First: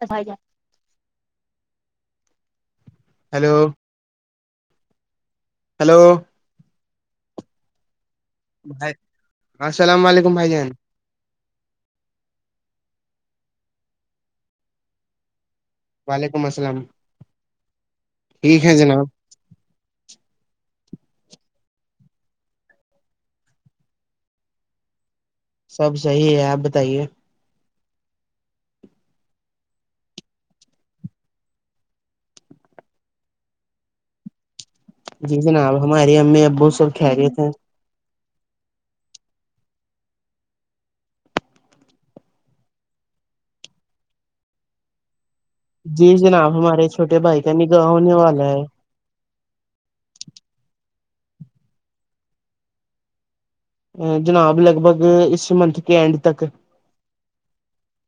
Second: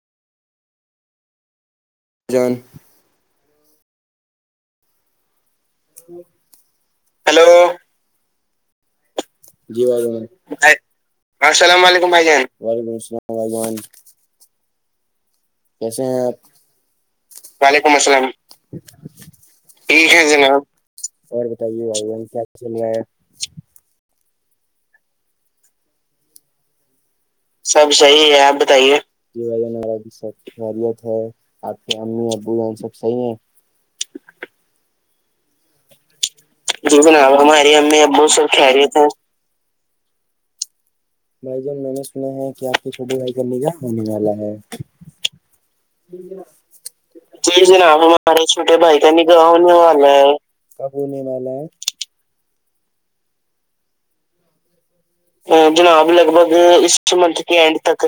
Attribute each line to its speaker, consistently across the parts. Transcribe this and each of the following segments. Speaker 1: توبھائی جاتا
Speaker 2: جان
Speaker 1: hello hello
Speaker 2: hello
Speaker 1: بھائی السلام علیکم بھائی جان
Speaker 2: السلام علیکم بھائی جان ولیکم السلامھائیان کیسے ہیں
Speaker 1: وعلیکم السلام
Speaker 2: آپ وعلیکم السلام
Speaker 1: ٹھیک ہے جناب
Speaker 2: ٹھیک ہے جناب اور بتائیے بھائی ہم کیالنایا
Speaker 1: سب صحیح ہے آپ بتائیے
Speaker 2: سب صحیح ہے آپ بتائیےجنا بھی سب وت ہے آپ کی امی ابو جن سب صحی ہیں
Speaker 1: جی ن ہماراری میں بت
Speaker 2: جی س ن ہماری امی ابو سر خھیلی تھا ہیں بھائی جان میں نے سنا ہے کہ آپ کے چھوٹے بھائی کا نیجا ہونے والا ہے
Speaker 1: جی جناب ہمارے چھوٹے بھائی کا
Speaker 2: جی
Speaker 1: نگاہ
Speaker 2: جنا
Speaker 1: ہونے
Speaker 2: ہمارے
Speaker 1: والا
Speaker 2: چھوٹے بھائی عنی کا ہونے والا ہے کاب ہونے والا ہے
Speaker 1: ا جناب لگ بھگ اس
Speaker 2: ا
Speaker 1: منتھ کے
Speaker 2: جناب
Speaker 1: اینڈ
Speaker 2: لگ
Speaker 1: تک
Speaker 2: بھگ اس م منتھ کے اینڈ تک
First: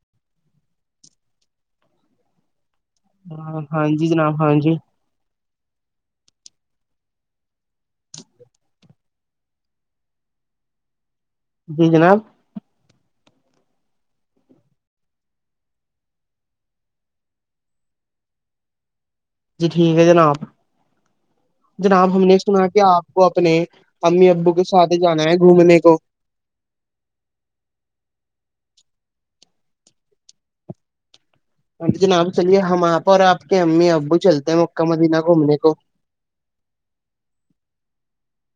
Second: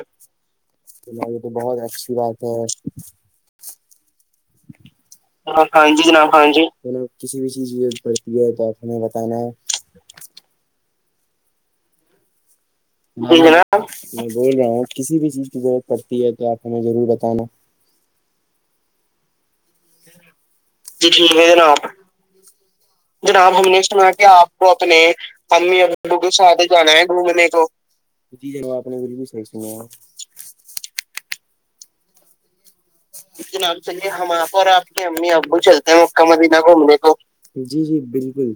Speaker 2: یہ تو بہت اچھی بات ہے
Speaker 1: ہاں جی جناب ہاں جی
Speaker 2: ہاں جی جناب ہاں جی کسی بھی چیز پڑتی ہے تو آپیں بتانا ہے
Speaker 1: جی جناب
Speaker 2: جی ج میں بول رہا ہوں کسی بھی چیز کی ضرورت پڑتی ہے تو آپ ہمیں ضرور بتانا
Speaker 1: جی ٹھیک ہے جناب
Speaker 2: جی ٹھیک ہے
Speaker 1: جناب ہم نے سنا کہ آپ کو اپنے
Speaker 2: جناب ہم نے سنا کہ
Speaker 1: امی ابو کے ساتھ جانا ہے گھومنے کو
Speaker 2: ساد جانا ہے گھومنے کوی ج آپ نے ب بھی صحی سنا ہے
Speaker 1: آٹی جناب چلیے ہم آپ اور آپ کے
Speaker 2: جناب
Speaker 1: امی
Speaker 2: چلیے
Speaker 1: ابو
Speaker 2: ہم آاں
Speaker 1: چلتے
Speaker 2: پ
Speaker 1: ہیں
Speaker 2: اور
Speaker 1: مکہ
Speaker 2: آپ کے
Speaker 1: مدینہ
Speaker 2: امی ابو
Speaker 1: گھومنے کو
Speaker 2: چلتے ہیں وہ ک نہ گھومنے کو جی جی بالکل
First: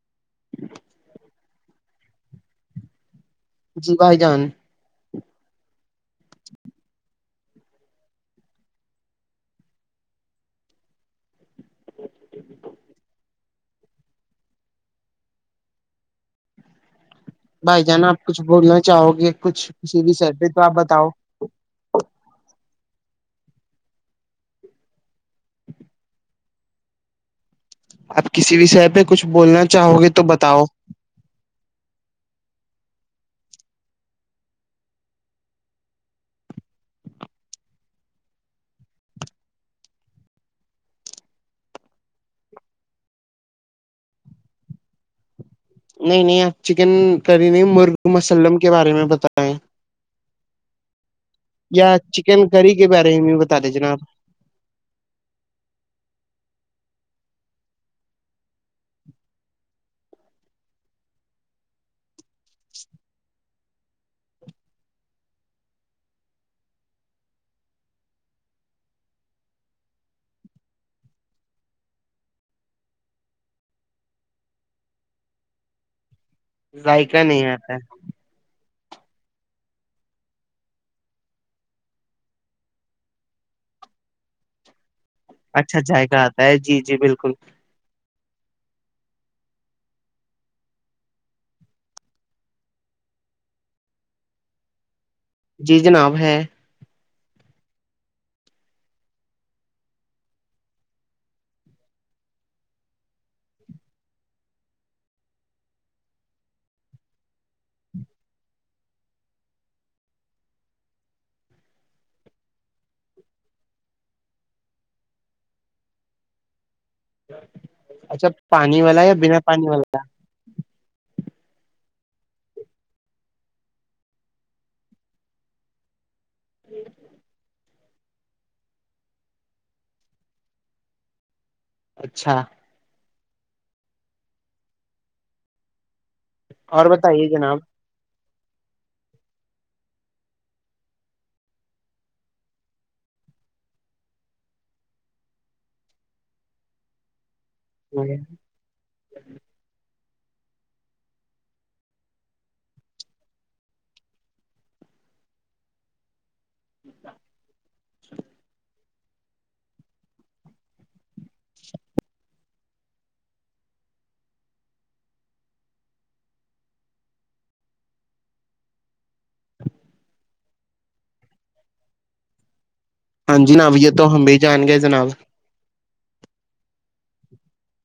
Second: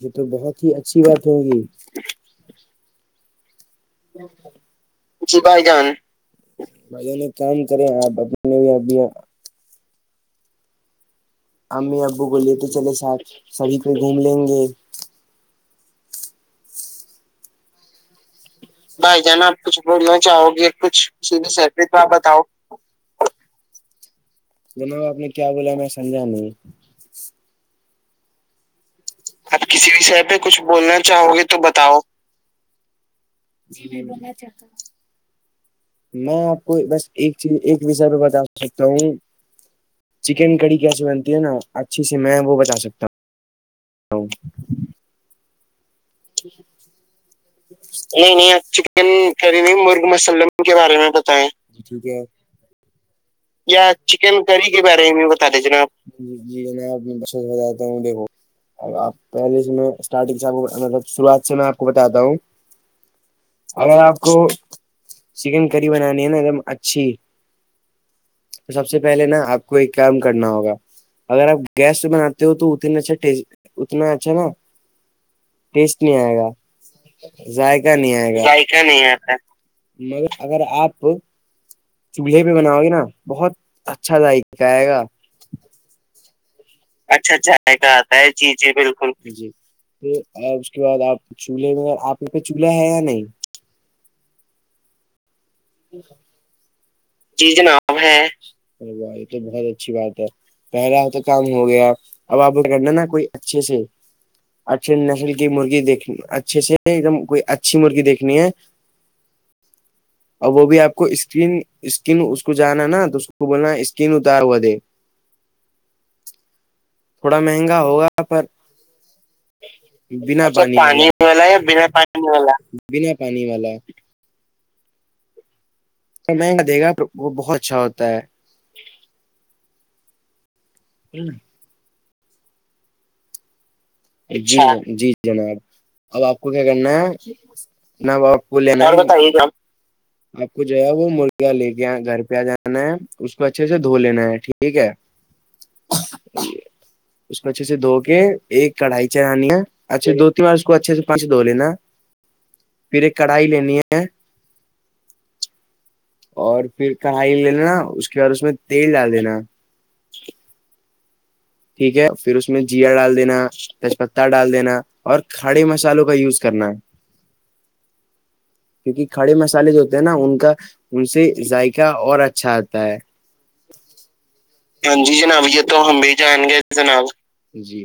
Speaker 2: یہ تو بہت ہی اچھی بات ہوگی
Speaker 1: جی بھائی جان
Speaker 2: [unintelligible] چ بھائی جان بھائی جان ایک کام کرے آپ اپنے بھی ابھی امی ابو بلیے تو چلے ساید سبھی کو گھوم لیں گے
Speaker 1: بھائی جانا آپ کچھ بولنا چاہو
Speaker 2: بھائی
Speaker 1: گے کچھ کسی بھی سر پہ تو آپ بتاؤ
Speaker 2: سی سیکت بتاؤ جناب آپ نے کیا بولانا سمجان نہیں
Speaker 1: آپ کسی وشے پہ کچھ بولنا چاہو گے تو بتاؤ
Speaker 2: سننا چاہو گے تو بتاؤ جی میں بولنا چاہتا ہوں میں آپ کو بس ایک چیز ایک وشے پہ بتا سکتا ہوں چکن کڑی کیسے بنتی ہے نا اچھی سے میں وہ بچا سکتا ہوں [unintelligible]
Speaker 1: نہیں نہیں آپ چکن کری نہیں مرغ
Speaker 2: نہیں
Speaker 1: مسلم
Speaker 2: نہیں
Speaker 1: کے بارے میں
Speaker 2: چکن
Speaker 1: بتائیں
Speaker 2: کری نہیں مرگ مسالے میں ان کے بارے میں بتائیں
Speaker 1: یا
Speaker 2: ٹھیک ہے
Speaker 1: چکن کرری کے بارے میں بتا دے جناب
Speaker 2: کیم کرری کے ب رہے بتا دییے جی ہو جاتا ہ دیکھ آپ پہلے سےارٹگ شروعات سے میں آپ کو بتاتا ہوں
Speaker 1: [inaudible]
Speaker 2: اگر آپ کو چکن کری بنانی ہے نا ایک دم اچھی تو سب سے پہلے نا آپ کو ایک کام کرنا ہوگا اگر آپ گیس پہ بناتے ہو تو اتنا اچھا ٹی اتنا اچھا نا ٹیسٹ نہیں آئے گا
Speaker 1: ذائقہ نہیں آتا ہے
Speaker 2: ذائقہ نہیں آئے گا نہیں مگر اگر آپ چولہے پہ بناؤ گے نا بہت اچھا ذائقہ آئے گا
Speaker 1: اچھا جائےگہ آتا ہے جی جی بالکل
Speaker 2: اچھا اچ جائے گ آتا ہے جی جی بالکل جی پھر اس کے بعد آپ چولہے میںگر آپ کے پہ چولہا ہے یا نہیں
Speaker 1: جی جناب ہے
Speaker 2: جی ہے یہ تو بہت اچھی بات ہے پہلا تو کام ہو گیا اب آپ کرنا نا کوئی اچھے سے اچھے نسل کی مرغی دیک اچھے سے ایک دم کوئی اچھی مرغی دیکھنی ہے اور وہ بھی آپ کو اسکن اسکن اس کو جانا نا تو اس کو بولنا اسکن اتار ہوا دے
Speaker 1: [inaudible]
Speaker 2: تھوڑا مہنگا ہوگا
Speaker 1: اچھا
Speaker 2: پر
Speaker 1: پانی والا یا بنا پانی والا
Speaker 2: انی والا یا بنا پانی والا بنا پانی والا تو میں دے گا وہ بہت اچھا ہوتا ہے ال
Speaker 1: اچھا
Speaker 2: جی جی جناب اب آپ کو کیا
Speaker 1: اور
Speaker 2: کرنا ہے
Speaker 1: بتائیے جناب
Speaker 2: نہ ب پول آپ کو جو ہے وہ مرغیاں لے کے آ گھر پہ آ جانا ہے اس میں اچھے سے دھو لینا ہے ٹھیک ہے
Speaker 1: [inaudible]
Speaker 2: اس کو اچھے سے دھو کے ایک کڑھائی چڑھانی ہے اچھا دو تین بار اس کو اچھے سے پانچ سے دو لینا پھر ایک کڑاہی لیننی ہے اور پھر کڑھائی لینا اس کے بعد اس میں تیل ڈال دینا ٹھیک ہے پھر اس میں اس میں جیا ڈال دینا تیج پہ ڈال دینا اور کھڑے مسالوں کا یوز کرنا ہے
Speaker 1: [inaudible]
Speaker 2: کیونکہ کھڑے مسالے جو ہوتے ہیں نا ان کا ان سے ذائقہ اور اچھا آتا ہے
Speaker 1: ہاں ج ناویے تو ہمی بھی جان گیا
Speaker 2: ہاں
Speaker 1: جناب
Speaker 2: جی یہ تو ہم بھی جان گے جناب جی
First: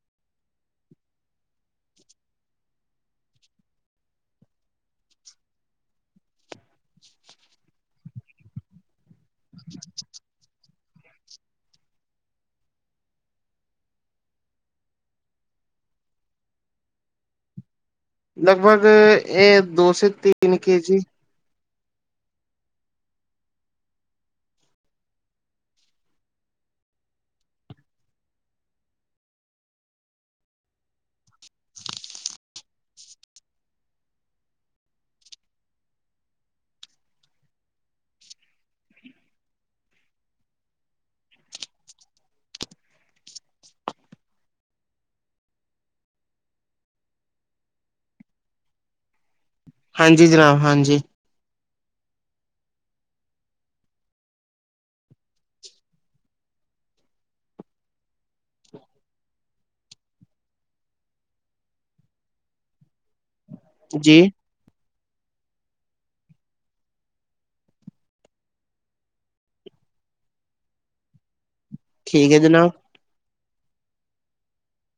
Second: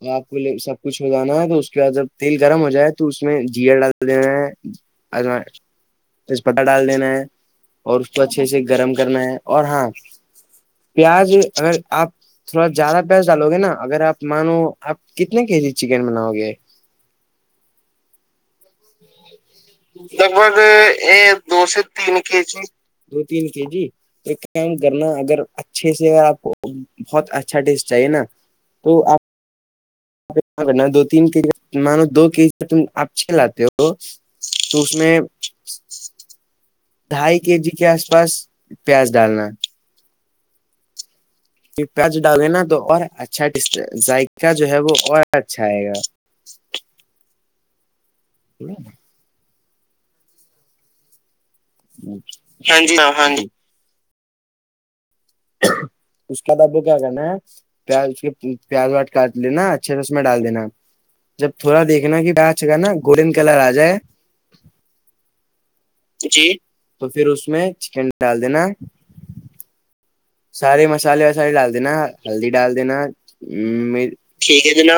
Speaker 2: اور آپ کو سب کچھ ہو جانا ہے تو اس کے بعد جب تیل گرم ہو جائے تو اس میں جیا ڈال دینا ہے ا میں تسپٹہ ڈال دینا ہے اور اس کو اچھے سے گرم کرنا ہے اور ہاں پیاز اگر آپ تھوڑا زیادہ پیاز ڈالو گے نا اگر آپ مانو آپ کتنے کے جی چکن بناؤ گے
Speaker 1: لگ بھگ دو سے
Speaker 2: لگ بھگ
Speaker 1: تین کے جی
Speaker 2: یہ دو سے تین کے جی دو تین کے جی ایک کام کرنا اگر اچھے سے آپ کو بہت اچھا ٹیس چاہیے نا تو آپ کرنا دو تین کے جی مانو دو کے جی سے تم آپ چ لاتے ہو تو اس میں ڈھائی کے جی کے آس پاس پیاز ڈالنا پ جو ڈال گے نا تو اور اچھا ذائقہ جو ہے وہ اور اچھا آئے گا ب نا
Speaker 1: ہاں جی جناب ہاں جی
Speaker 2: ہاں جی ہاں ہاں جی اس کا د بک گا نا پیاز اس کے پیاز واٹ کاٹ لینا اچھے سے اس میں ڈال دینا جب تھوڑا دیکھنا کہ پچ کا نا گولڈن کلر آ جائے
Speaker 1: جی
Speaker 2: جی تو پھر اس میں چکن ڈال دینا سارے مسالے وسالے ڈال دینا
Speaker 1: ٹھیک ہے
Speaker 2: ہلدی
Speaker 1: جناب
Speaker 2: ڈال دینا ہ ٹھیک ہے جنا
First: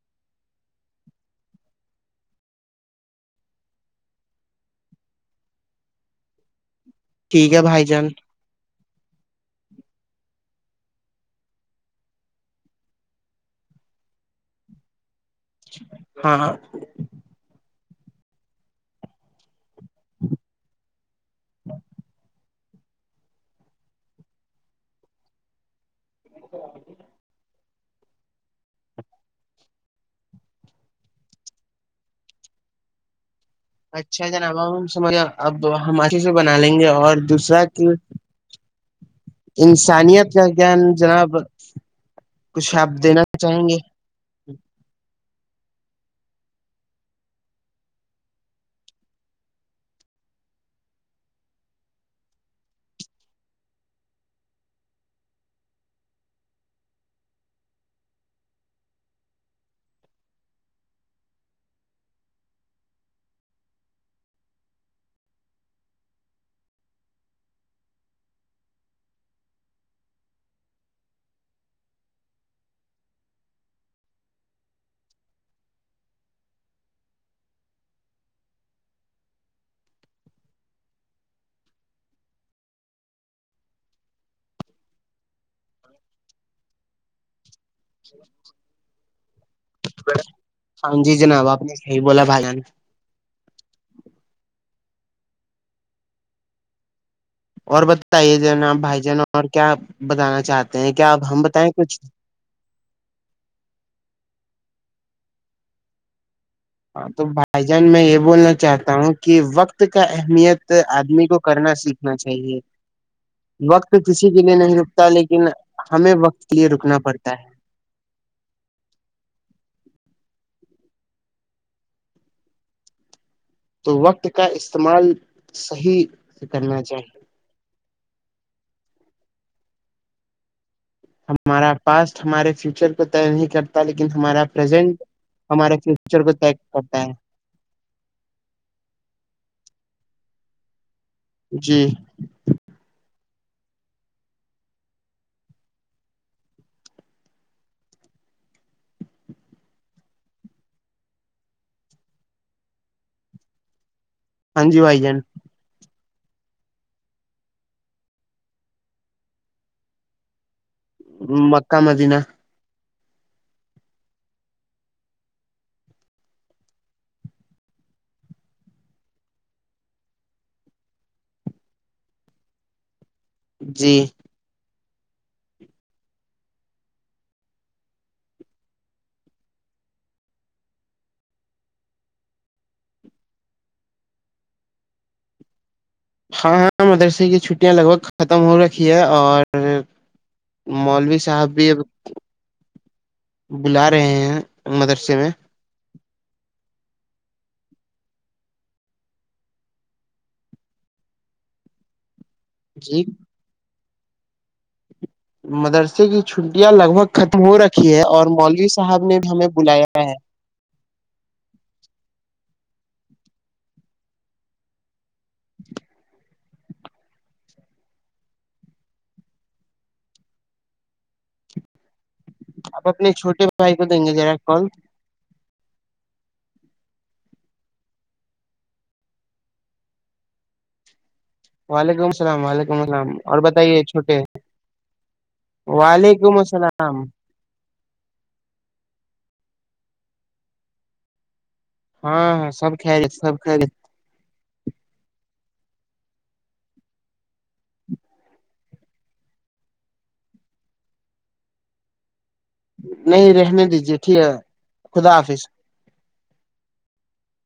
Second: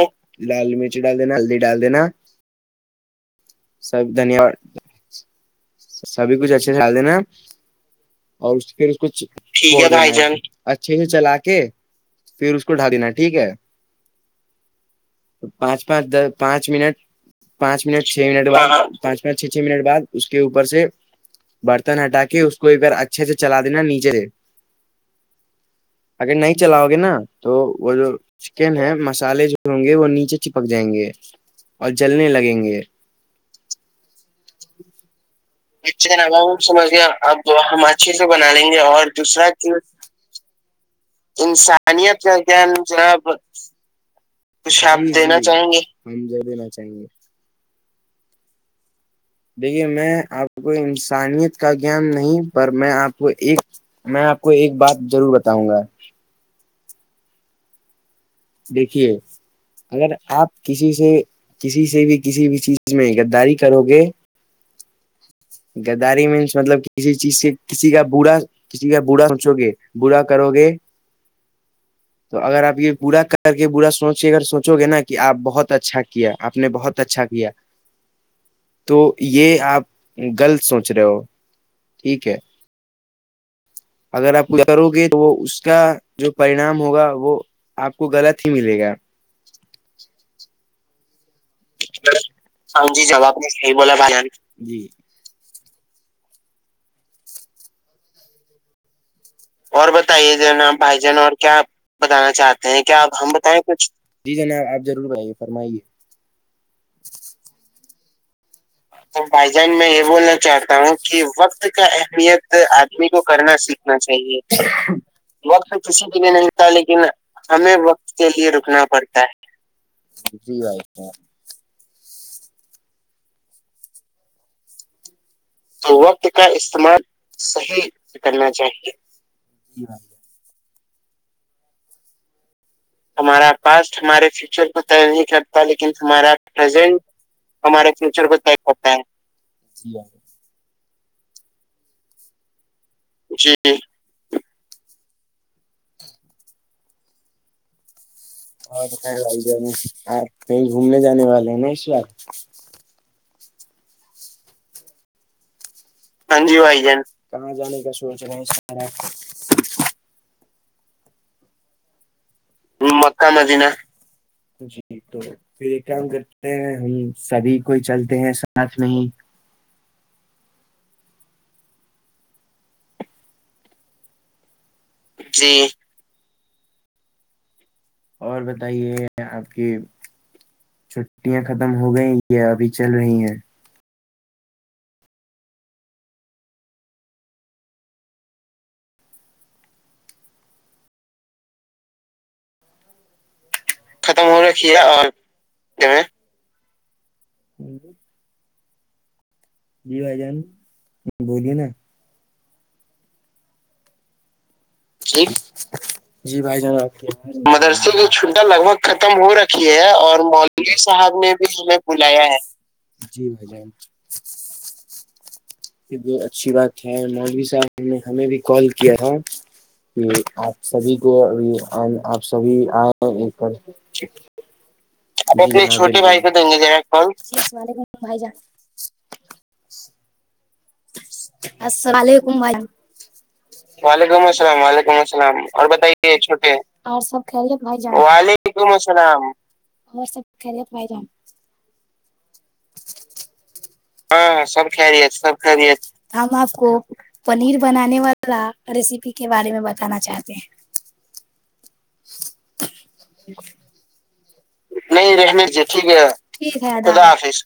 Speaker 2: لال مرچ ڈال دینا ہلدی ڈال دینا سب دھنیہو سبھی کچھ اچھے خھل دینا
Speaker 1: ٹھیک ہے بھائی جان
Speaker 2: اور پھر اس کو اچھے سے چلا کے پھر اس کو ڈھا دینا ٹھیک ہے
Speaker 1: ہ
Speaker 2: پانچ پانچ دس پانچ منٹ پانچ منٹ چھ منٹ بعد پانچ پانچ چھ چھ منٹ بعد اس کے اوپر سے برتن ہٹا کے اس کو ایک بار اچھے سے چلا دینا نیچے سے
Speaker 1: [inaudible]
Speaker 2: اگر نہیں چلاؤ گے نا تو وہ جو چکن ہے مسالے جو ہوں گے وہ نیچے چپک جائیں گے اور جلنے لگیں گے
Speaker 1: اچھا جنابا سمجھ اب ہم
Speaker 2: اچھا
Speaker 1: اھے سے
Speaker 2: جناب
Speaker 1: بنا
Speaker 2: ہم
Speaker 1: لیں گے
Speaker 2: سمجھ گیا
Speaker 1: اور
Speaker 2: اب
Speaker 1: دوسرا
Speaker 2: ہم
Speaker 1: کہ
Speaker 2: اچھے سے بنا لیں گے اور دوسرا کہ
Speaker 1: انسانیت کا گیان جناب
Speaker 2: انسانیت کا
Speaker 1: کچھ
Speaker 2: گان
Speaker 1: آپ دینا
Speaker 2: جناب
Speaker 1: چاہیں گے
Speaker 2: کچھ ہم دینا چاہیں گے ہم دے دینا چاہیں گے دیکھیے میں آپ کو انسانیت کا گان نہیں پر میں آپ کو ایک میں آپ کو ایک بات ضرور بتاؤں گا دیکھیے اگر آپ کسی سے کسی سے بھی کسی بھی چیز میں غداری کرو گے گداری مینس مطلب کسی چیز سے کسی کا برا کسی کا بوڑھا سوچو گے بوڑھا کرو گے تو اگر آپ یہ بوھا کر کر کے برا سوچ اگر سوچو گے نا کہ آپ بہت اچھا کیا آپ نے بہت اچھا کیا تو یہ آپ غلط سوچ رہے ہو ٹھیک ہے اگر آپ کرو گے تو اس کا جو پریناام ہوگا وہ آپ کو غلط ہی ملے گا
Speaker 1: ہاں جی جناب آپ نے صحیح بولا بھائی جان
Speaker 2: س جی جاب میں ص بولا بان جی
Speaker 1: اور بتائیے ج ن آپ بھائی جان اور کیا
Speaker 2: بتائیے
Speaker 1: بتانا
Speaker 2: جناب
Speaker 1: چاہتے ہیں کیا ہم بتائیں کچھ
Speaker 2: نی کیا آپ ہم بتائیں کچھ جی جناب آپ ضرور بتائیے فرمائیے
Speaker 1: ہاں تو بھائی جان میں یہ بولنا چاہتا ہوں
Speaker 2: تو
Speaker 1: کہ
Speaker 2: بھائی جان
Speaker 1: وقت
Speaker 2: میں
Speaker 1: کا
Speaker 2: یہ بولنا
Speaker 1: اہمیت
Speaker 2: چاہتا ہوں کہ
Speaker 1: آدمی کو
Speaker 2: وقت
Speaker 1: کرنا
Speaker 2: کا
Speaker 1: سیکھنا
Speaker 2: اہمیت
Speaker 1: چاہیے
Speaker 2: س کو کرنا
Speaker 1: وقت
Speaker 2: سیکھنا
Speaker 1: کسی
Speaker 2: چاہیے
Speaker 1: کے لیے نہیں رکتا لیکن
Speaker 2: وقت کسی
Speaker 1: ہمیں
Speaker 2: کے لیے
Speaker 1: وقت
Speaker 2: نہیںتا
Speaker 1: رکنا
Speaker 2: لیکن
Speaker 1: پڑتا ہے
Speaker 2: ہمیں وقت کے لیے رکنا پڑتا ہے جی بائی
Speaker 1: تو وقت کا استعمال
Speaker 2: تو
Speaker 1: صحیح
Speaker 2: وقت کا
Speaker 1: سے کرنا چاہیے
Speaker 2: استعمال صحیح کرنا چاہیے
Speaker 1: ہمارا پاسٹ ہمارے فیوچر کو طے نہیں
Speaker 2: ہمارا
Speaker 1: کرتا
Speaker 2: پاسٹ
Speaker 1: لیکن
Speaker 2: ہمارے
Speaker 1: ہمارا
Speaker 2: فیوچر کو طے
Speaker 1: پرزینٹ
Speaker 2: نہیں کرتا
Speaker 1: ہمارے
Speaker 2: لیکن
Speaker 1: فیوچر کو
Speaker 2: ہمارا
Speaker 1: طے
Speaker 2: پرزینٹ
Speaker 1: کرتا ہے
Speaker 2: ہمارے فیوچر کو چیک کرتا ہے
Speaker 1: جی
Speaker 2: جی ہاں تو کہیں ل ج نہیں آپ کہیں گھومنے جانے والے ہیں نا اس وار
Speaker 1: ہاں جی بھائی جان
Speaker 2: ہاں جی بھائی جان کہاں جانے کا سوچ رہے ہیںارپ
Speaker 1: مکا مدین
Speaker 2: ہ مک مدین جی تو پھر ایک کام کرتے ہیں ہم سبھی کو ہی چلتے ہیں ساتھ میں ہی
Speaker 1: جی
Speaker 2: جی اور بتائیے آپ کی چھٹیاں ختم ہو گئی یہ ابھی چل رہی ہیں
Speaker 1: ہاں ہاں مدرسے کی چھٹیاں لگ بھگ ختم ہو رکھی ہے اور مولوی صاحب بھی اب بلا رہے ہیں مدرسے میں
Speaker 2: جیں ہوں جی بھائی جان بولیے نا
Speaker 1: جی
Speaker 2: یک
Speaker 1: مدرسے کی
Speaker 2: جی بھائی
Speaker 1: چھٹیاں
Speaker 2: جان
Speaker 1: لگ بھگ ختم
Speaker 2: آ
Speaker 1: ہو
Speaker 2: مدرسے
Speaker 1: رکھی ہے
Speaker 2: کی
Speaker 1: اور
Speaker 2: چھٹ لگ
Speaker 1: مولوی
Speaker 2: بھگ
Speaker 1: صاحب
Speaker 2: ختم
Speaker 1: نے بھی
Speaker 2: ہو
Speaker 1: ہمیں
Speaker 2: رکھی
Speaker 1: بلایا
Speaker 2: ہے اور م م صاحب نے بھی ہمیں بلایا ہے جی بھ جان یہ ب اچھی بات ہے مولوی صاحب نے ہمیں بھی کال کیا تھا کہ آپ سبھی کو ا آپ سبھی آ
Speaker 1: آپ اپنے چھوٹے بھائی کو دیں گے جذرا کال
Speaker 2: اپ اپنے ایک چھٹے بھائی کو دیں گے جا کال بھائی جا
Speaker 1: وعلیکم السلام وعلیکم السلام اور بتائیے چھوٹے
Speaker 2: وعلیکم
Speaker 1: ہیں
Speaker 2: السلام وعلیکم السلام اور بتائیے
Speaker 1: وعلیکم
Speaker 2: چھوٹے
Speaker 1: السلام
Speaker 2: اور
Speaker 1: ہم
Speaker 2: سب خیریت بھائی جان وعلیکم السلام اور سب خیریت بھائی جان
Speaker 1: ہاں ہاں سب کائے ج سب کائے
Speaker 2: ہاں سب خرییت سب خرییت کام آپ کو پنیر بنانے والا ریسیپی کے بارے میں بتانا چاہتے ہیں
Speaker 1: نہیں رہنے دیجے ٹھیک ہے خدا
Speaker 2: نہیں
Speaker 1: حافظ
Speaker 2: رحمت جی ٹھیک ہے خدلہ حافظ